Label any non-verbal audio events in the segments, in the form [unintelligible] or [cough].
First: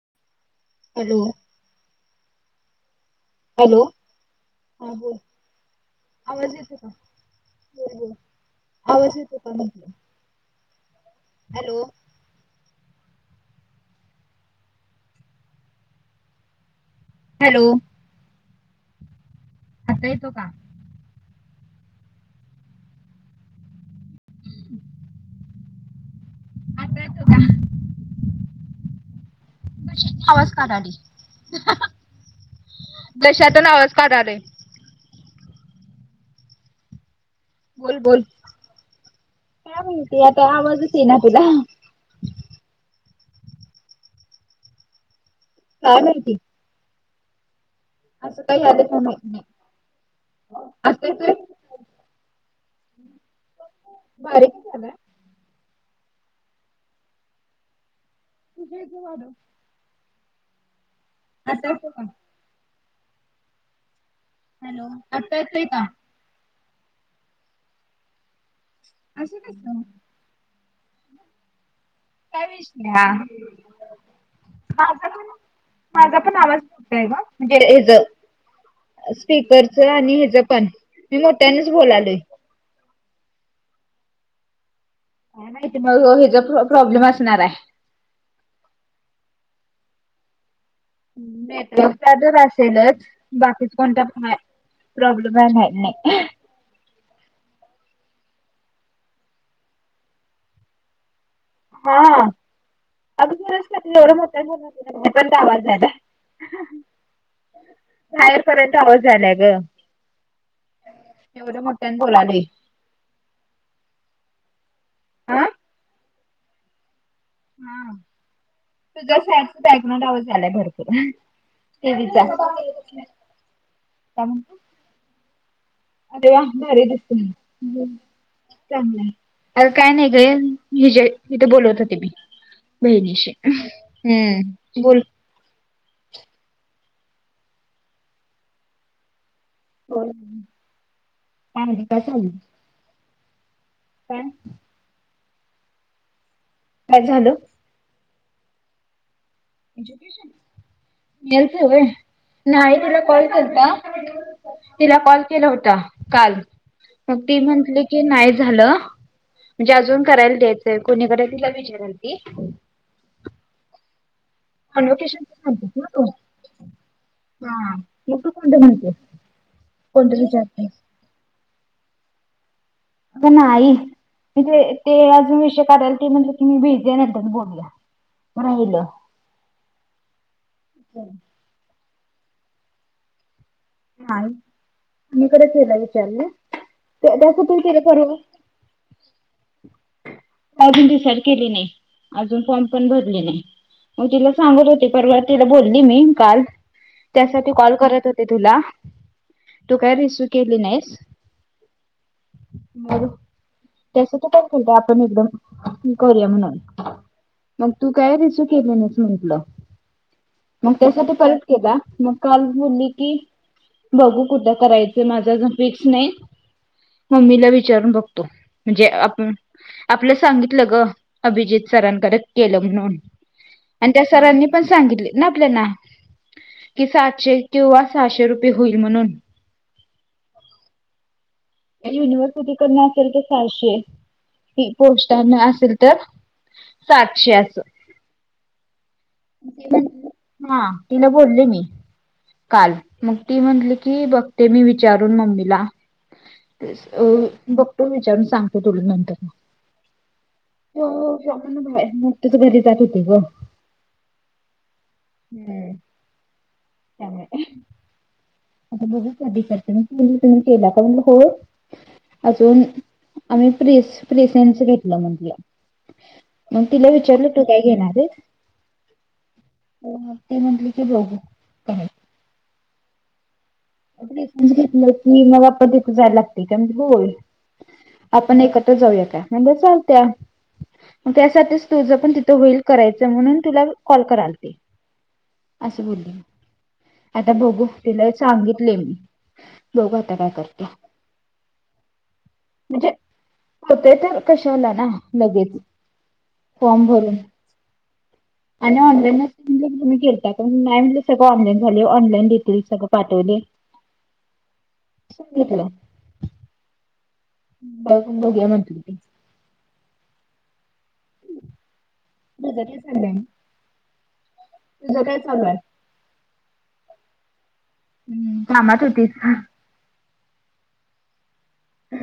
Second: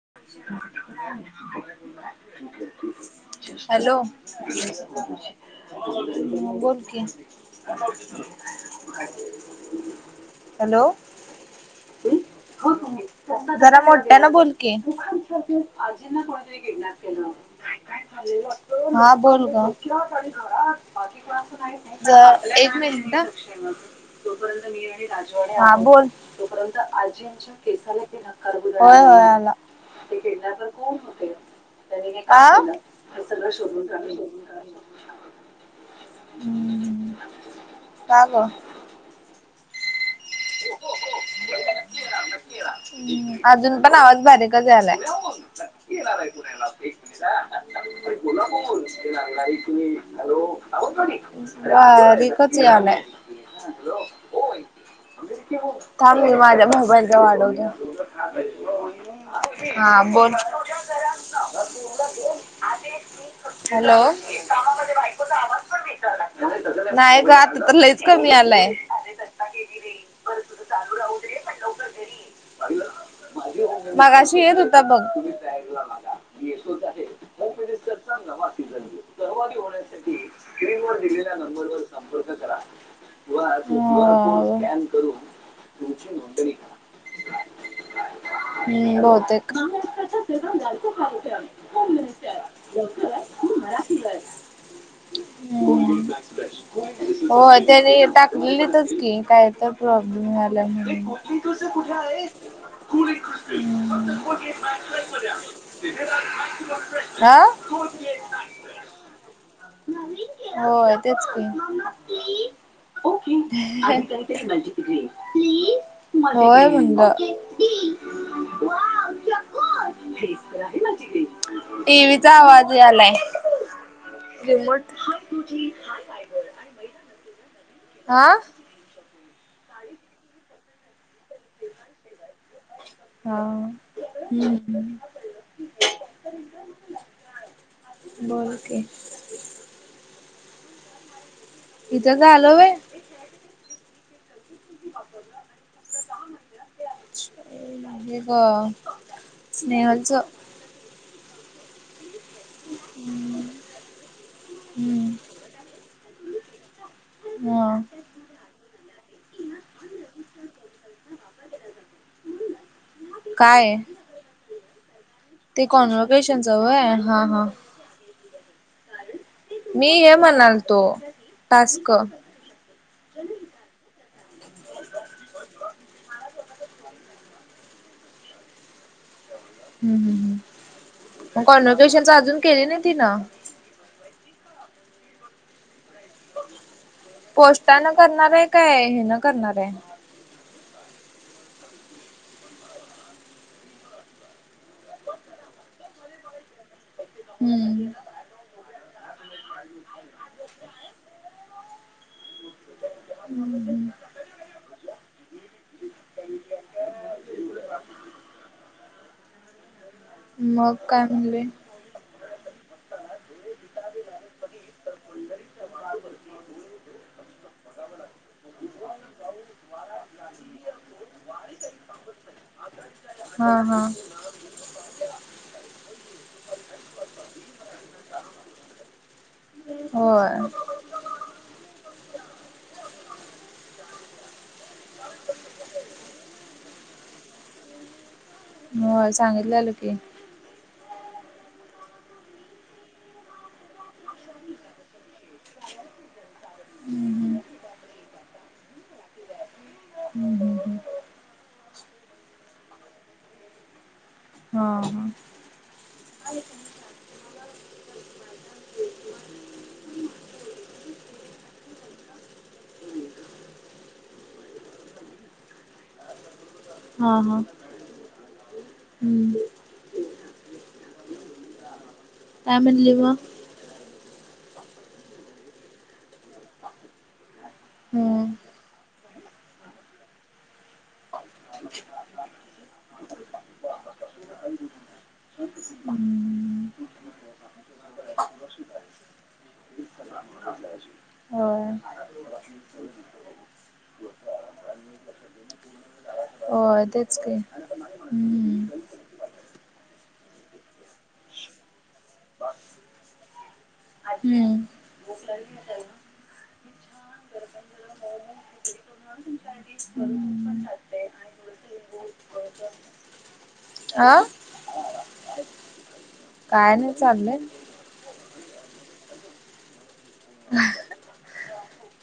[inaudible] Hello hello हा बोल आवाज येतो बोल का की. बोल बोल आवाज येतो का म्हटलं हॅलो हॅलो जरा मोठ्यांनी बोल की. हॅलो हा बोल ग. आता येतो का? जरा एक मिनिट. हा बोल होय होय आला. बा [inaudible] आवाज काढायली कशातून आवाज काढाल. हम्म बोल बोल का ग काय म्हणती आता आवाजच येईना तुझा. हम् अजून पण आवाज बारीकच यायलाय. काय [unintelligible] अस काय झालं आता येतोय हा रिकच यायलाय. बारीक झाला. थांब मी माझ्या मोबाईलचा वाढवते. [unintelligible] हां. बोल. आता येतोय का? हॅलो. हॅलो. आत्ता येतोय का? नाही ग. आता तर लईच कमी यायलाय. असं कस? बरं तुझं चालू राहू दे. पण लवकर - [unintelligible] ना. मगाशी येत होता बघ. माझा पण, माझा पण आवाज येतोय ना? [unintelligible] सहभागी स्पीकरच आणि होण्यासाठी ह्याचं पण. स्क्रीनवर मी दिलेल्या मोठ्यानेच बोलायलोय. हां. व. नाही त मग ह ह्याचा प्रॉब्लेम असणार रे. हम्म. बहुतेक. नेटवर्कचा तर असेलच. बाकीच कोणता प- प्रॉब्लेम आहे माहीत नाही. होय. त्याने हे टाकलेलीतच की काय तर प्रॉब्लेम आलाय म्हणून. कुठे हा आहेस? अगं खरंच हं. का तू एवढं मोठ्याने बोलत होती ना, पण तो आवाज झाला हां? बाहेर पर्यंत आवाज झालाय ग हो तेच एवढं मोठ्याने की. बोलालोय होय. हा म्हणलं. हां. तुझा [unintelligible] झालाय भरपूर ते टीव्हीचा विचार. [unintelligible] किंमत [unintelligible] अरे वा! भारी दिसतय. आं? चांगलंय. अग काय नाही न ते ह जे तिथे बोलवत होते मी. बहिणीशी. हम्म. बोल. बोल की. बोल. काय म्हणते, काय तीच चाललंय झाल व्हय? काय? [unintelligible] काय झालं? [unintelligible] नाही ग. स्नेहलच. म्युट आहे व्हय. मी [unintelligible] कॉल केलता. तिला कॉल हम्म केला होता काल. मग ती हा म्हटली की नाही झालं. म्हणजे अजून करायला द्यायचंय. कोणी कडे तिला विचारल ती. काय? [unintelligible] म्हणते ते ना तू? कॉन्व्होकेशनच व्हय हा. मग तू कोणत म्हणते? मी हे म्हणाल होतो टास्क. पण नाही. म्हणजे ते अजून विषय काढायला ते म्हटले की मी भेटू या नंतर बोलू या. राहिल. हूं हूं मग कॉन्वर्केशन चं अजून केली नाही तिन. नाही मीकडेच हेला विचारलं तस तु केल पोस्टानं परवा. करणार आहे काय हे न करणार आहे. अजून डिसाईड केली नाही, अजून फॉर्म पण भरले नाही. मग तिला सांगत होते परवा तिला बोलली मी काल, त्यासाठी कॉल हम्म करत होते. ते तुला तू काय रिसीव केली नाहीस. मर! हूं हूं! तस तू काय खुलते आता न एकदम नी करूया म्हणून. मग तू काय रिसीव केले नाहीस म्हटलं मग काय त्यासाठी म्हणले परत केला मग. काल बोलली की बघू कुठं करायचं, माझ अजून फिक्स नाही. मम्मीला विचारून बघतो म्हणजे आप आपलं सांगितलं ग अभिजित सरांकड केलं म्हणून. हां हां! ती पण सांगितले ना आपल्याना, कि सातशे किंवा सहाशे रुपये होईल म्हणून. होय! युनिव्हर्सिटीकडन असेल तर सहाशे फी पोस्टांन असेल तर? सातशे असं. होय सांगितलेलं की. हा तिलन बोलले मी. काल मग ती म्हणली की बघते मी विचारून मम्मीला. ते स अ हम्म बघतो विचारून सांगतो तुला नंतर म. [inaudible] तो जामणा बाहेर नुकतीच घरी जात होते ग. हा हा [unintelligible] [unintelligible] अजून आम्ही प्रिस-प्रिसेनचं घेतलं म्हतलीया. मग तिला विचारलं तू काय घेणार आहेस. हूं! ती म्हटली की बघू काय. काय म्हणली म. [unintelligible] घेतलं की मग मला पण तिथं जायला लागतय त्यामुळे बोल. हम्म आपण एकत्र जाऊया काय मी म्हणल चालत्या. मग त्यासाठीच तुझ पण तिथं होईल करायचं म्हणून तुला कॉल करालते. असं बोलली हम्म आता बघू तिला सांगित ले मी बघू आता काय करते. होय! म्हणजे होतय तर कशाला ना लगेच. होय फॉमं भरून. तेच की आणि हम्म ऑनलाईन अस तुम्ही गेलता त मॅम म्हणली सगळं ऑनलाईन झाले ऑनलाईन देतील सगळं पाठवले. हूं! सांगितलं. बघ बघूया म्हंनतील ती. [inaudible] सध्या तेंच चाललंय आणि. आ! गेले सगळे. काय नाही चाललंय. कामात होतीस?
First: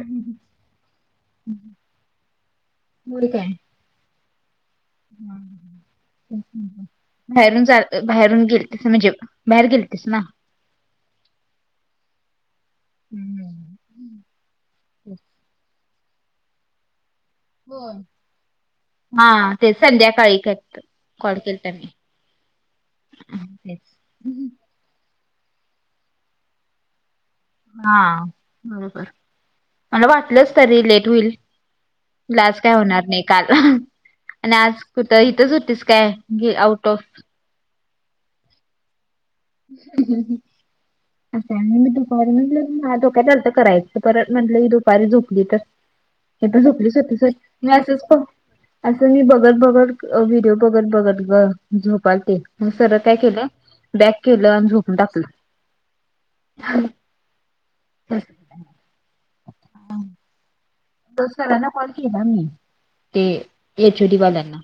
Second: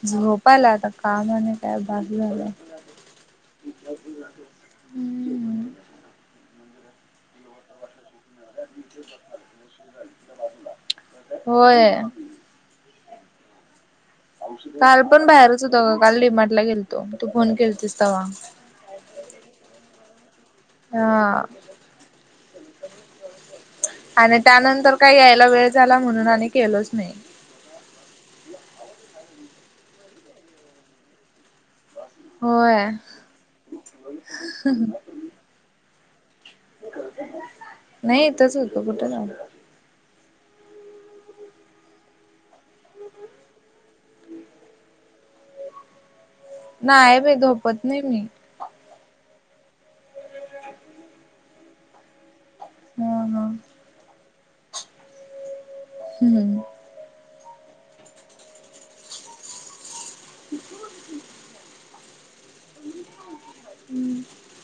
झोप आल्या आता, काम आणि काय बास झालंय. मूड काय? हम्म [inaudible] बाहेरून चालत, बाहेरून गेल तस म्हणजे बाहेर गेलती स ना. होय! [inaudible] काल पण बाहेरच होतो, काल डी मार्ट ला गेलतो तू फोन केलतीस होय. तवा. हा ते संध्याकाळी करतात कॉल हा केलता मी तेच. आणि त्यानंतर काय यायला वेळ झाला, म्हणून आणि केलोच नाही. हा बरोबर मला वाटलंच तरी लेट होईल. ल आज काय होय होणार नाही काल आणि आज. त इथच होतीस काय गी आउट ऑफ. नही इथंच होतो कुठ जानार. [unintelligible] मी दुपारी म्हनलं माह्या डोक्यात आलतं करायचं परत म्हनलं ही दुपारी झोपली तर. ते तर झोपलीच होतीस नाही बाई व्हयं, मी झोपत नाही असच पडू असं मी बघत, बघत व्हिडिओ बघत, बघत ग झोपालते. मं सरळ हा काय हा केलं बॅक केलं आणि झोपून टाकलं. हूं हूं! [unintelligible] [unintelligible] त सरांना कॉल केला मी ते एचओडी वाल्यांना.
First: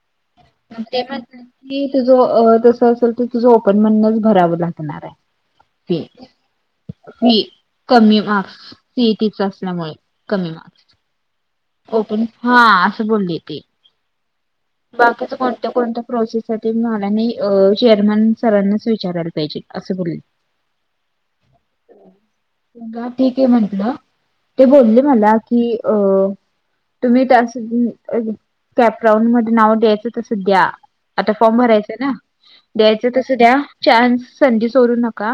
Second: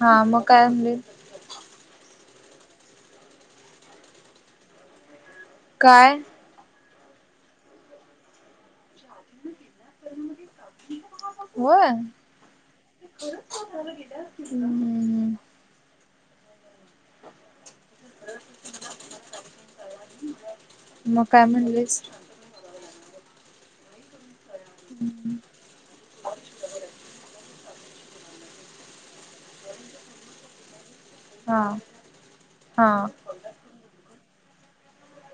हा मग काय म्हणले ते म्हणतात की तुझ तस असेल त, तुझं ओपन मधनं भरावं लागणार आहे. फी काय फी कमी मार्क्स. सीईटीच असल्यामुळे कमी मार्क्स होय ओपन हा असं बोलली ती. [inaudible] बाकीच कोणत्या, कोणत्या प्रोसेससाठी म्हणा नही अ चेअरमॅन सरांनाच विचारायला पाहिजे असं बोलली. मग काय म्हणलेस? गा ठीक आहे म्हंटलं. ते बोलले मला की अ तुम्ही त्या असं कॅपराऊड म नाव द्यायचं तस द्या आता फॉर्म हा भरायच ना हा द्यायचं त स द्या चान्स संधी सोडू नका.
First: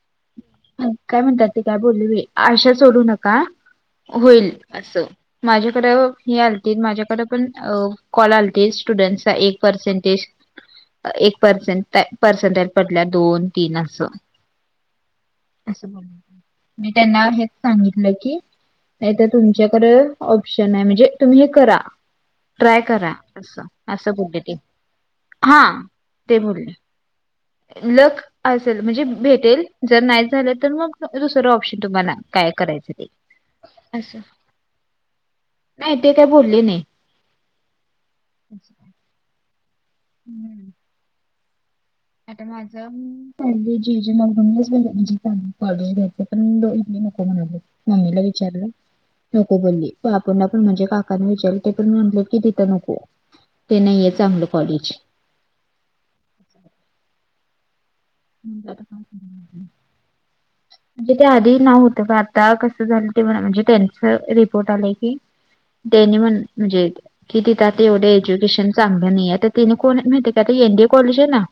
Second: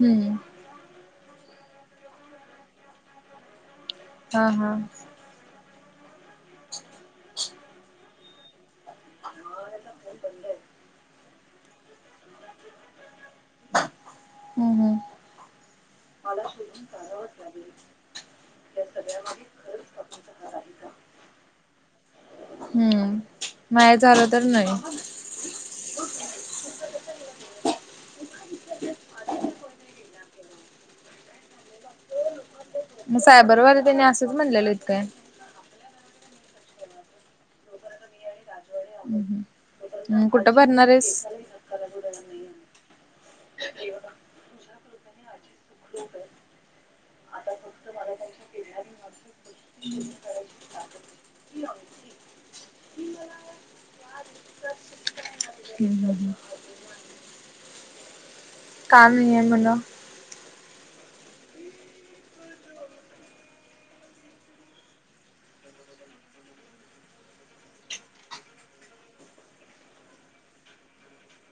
हूं! आणि काय म्हणतात ते काय बोलले आशा सोडू नका हा होईल हा असं. माझ्याकड अ ही आलती माझ्याकडे पण अ कॉल आल ते स्टुडंट चा एक पर्सेंटेज, एक परसेन्ट काय पर्सेंटेज पडल्या दोन. तीन अस हम्म हम्म असं बो मी त्यांना हेच सांगितलं की. नाही त तुमच्याकड ऑप्शन आहे, म्हणजे तुम्ही हे करा ट्राय करा. हम्म. अस नाही असं झालं बोलले तर ते, नाही हा ते बोलले लक असेल म्हणजे भेटेल जरं नाहीं झालं तरं मंग दुसरं ऑप्शन तुम्हांला कायं करायचं. ते मंग सायबरवालं त्यांनी असंच म्हणलेलंत कायं नाहीं ते कायं बोलले नाहीं. हम्मं कुठं भरणांर आहेसं आंता माझं पाहिले जी जे मगंदूम म्हणतं कॉलेज घ्यायचं पणं इे नको म्हणाले मम्मीलां विचारलं नको बोलली पपांनी पणं म्हणजे काकांनी विचारली ते पणं म्हटले की तिथं नको. ते नाहींये चांगलं कॉलेज म्हणलं आता काय कामं नाहीं करणार? आहे म्हणं. [unintelligible] [unintelligible] म्हणजे ते आधी नांव होतं गं आंता कसं झालं ते बरं म्हणजे त्यांच रिपोर्ट आलंय की तेनी म्हणं म्हणजे कि तिथं आंता तेवढे एज्युकेशन चांगलं नाहीं आंता तिने कोणं आहे माहिती कायं आंता एनडीए कॉलेज आहे नां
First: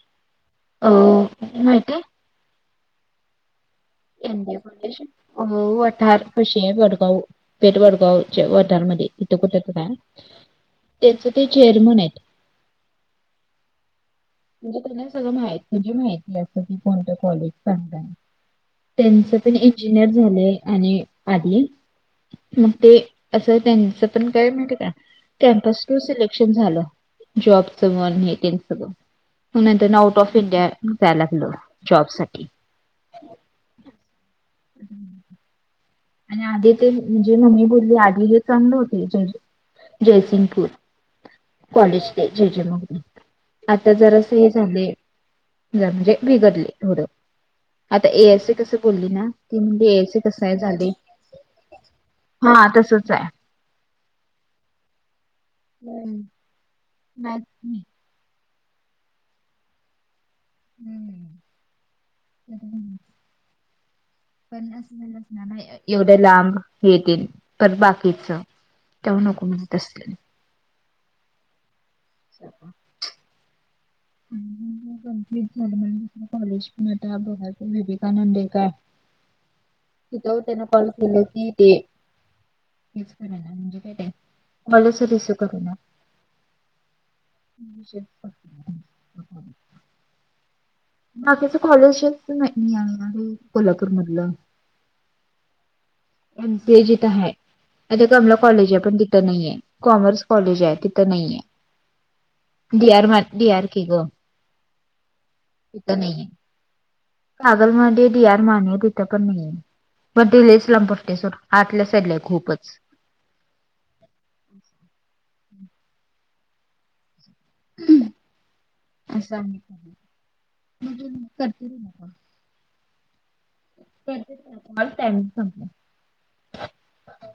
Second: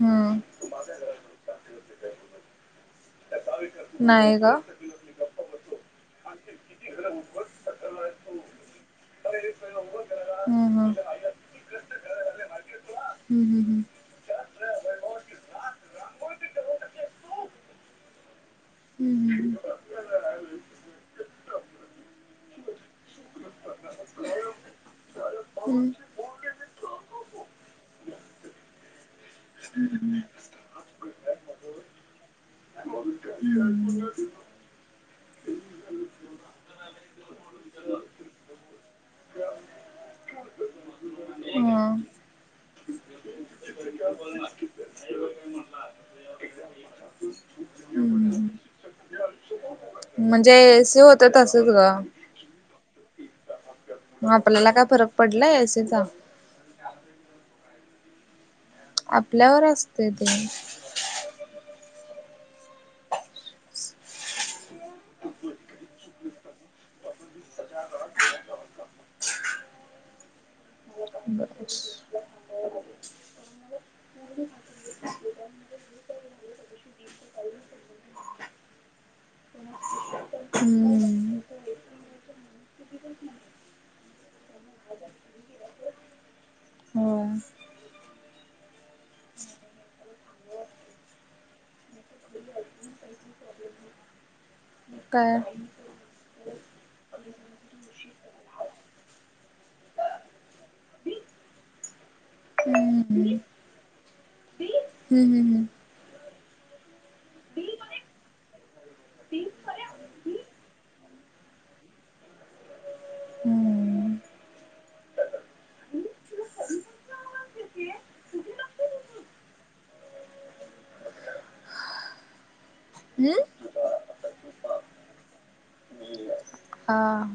हां अं माहिती आहे कां नाही का एडीये काॅलेज वठांर पाशी आहे वडगांव पेठवडगांवच्यां वठांरमध्यें इथं कुंठे तरं आहे. हम्म त्यांचं ते चेअरमंन आहेतं. हम्मं हम्मं हमं म्हणजे सगळं माहीत तुझी माहिती असतं की कोणतं कॉलेज सांगताय हम्म त्यांचं हम्म पणं इंजिनियर झालंय आणि आंधी मंग ते असं त्यांच पणं कायं माहिती कां कॅमपस टूं सिलेक्शन झालं जॉबच मनं नाहीं हे तीलं संग मंग नंतर आंउट ऑफ इंडिया जांय लागलं जॉब सांठी म क ला [unintelligible] हम्मं आणि आंधी ते म्हणजे मम्मी बोलली आंधी हेचं आणले होते जे जयसिंगपूंर हम्म कॉलेज ते जे जे मंग आंता जरां असं हे झाले आहे म्हणजे बिघडले थोडं आंता ऐ हम्म एसं हम्म. सी कसं बोलली नां तीनडे यांत म्हणजे सी होतं तसंच गं हां तसंच आहे आपल्यांला कायं फरक पडलांय हम्मं मं आपल्यांवर असते ते हम्मं हं पन्नास मिलं असणारं एवढे लांब हेतील तरं बाकीच तेंव्हा नको मिळतं असं [inaudible] [unintelligible] अ [inaudible] [unintelligible] कॉलेजतां बरं विवेकानंदे कां तिथं त्यांने कॉल केलं हम्म की ते राय म्हणजे कायं कॉलेजचं कां दिसतां नां हो हीशेब पहां बाकीच कॉलेजचं नाहीं आहेणारं कोल्हांपूर मधलं कायं पेजितं आहे आंता कमला कॉलेज आहे पणं तिथं नाहींये कॉमर्स कॉलेज आहे तिथं नाहींये दि हम्म आर बांद दि आर के गं हम्मं हम्मं हमं तंदी कागंल मध्यें डी आर माने देतां परंणी मं तेलेच लांबर्टे सो आंतल्या साईडला आहे खूपचं हम्म हम्म हम्मं असां म्हणजे करते रे हम्मं हम्मं असं आहे सांगलं हां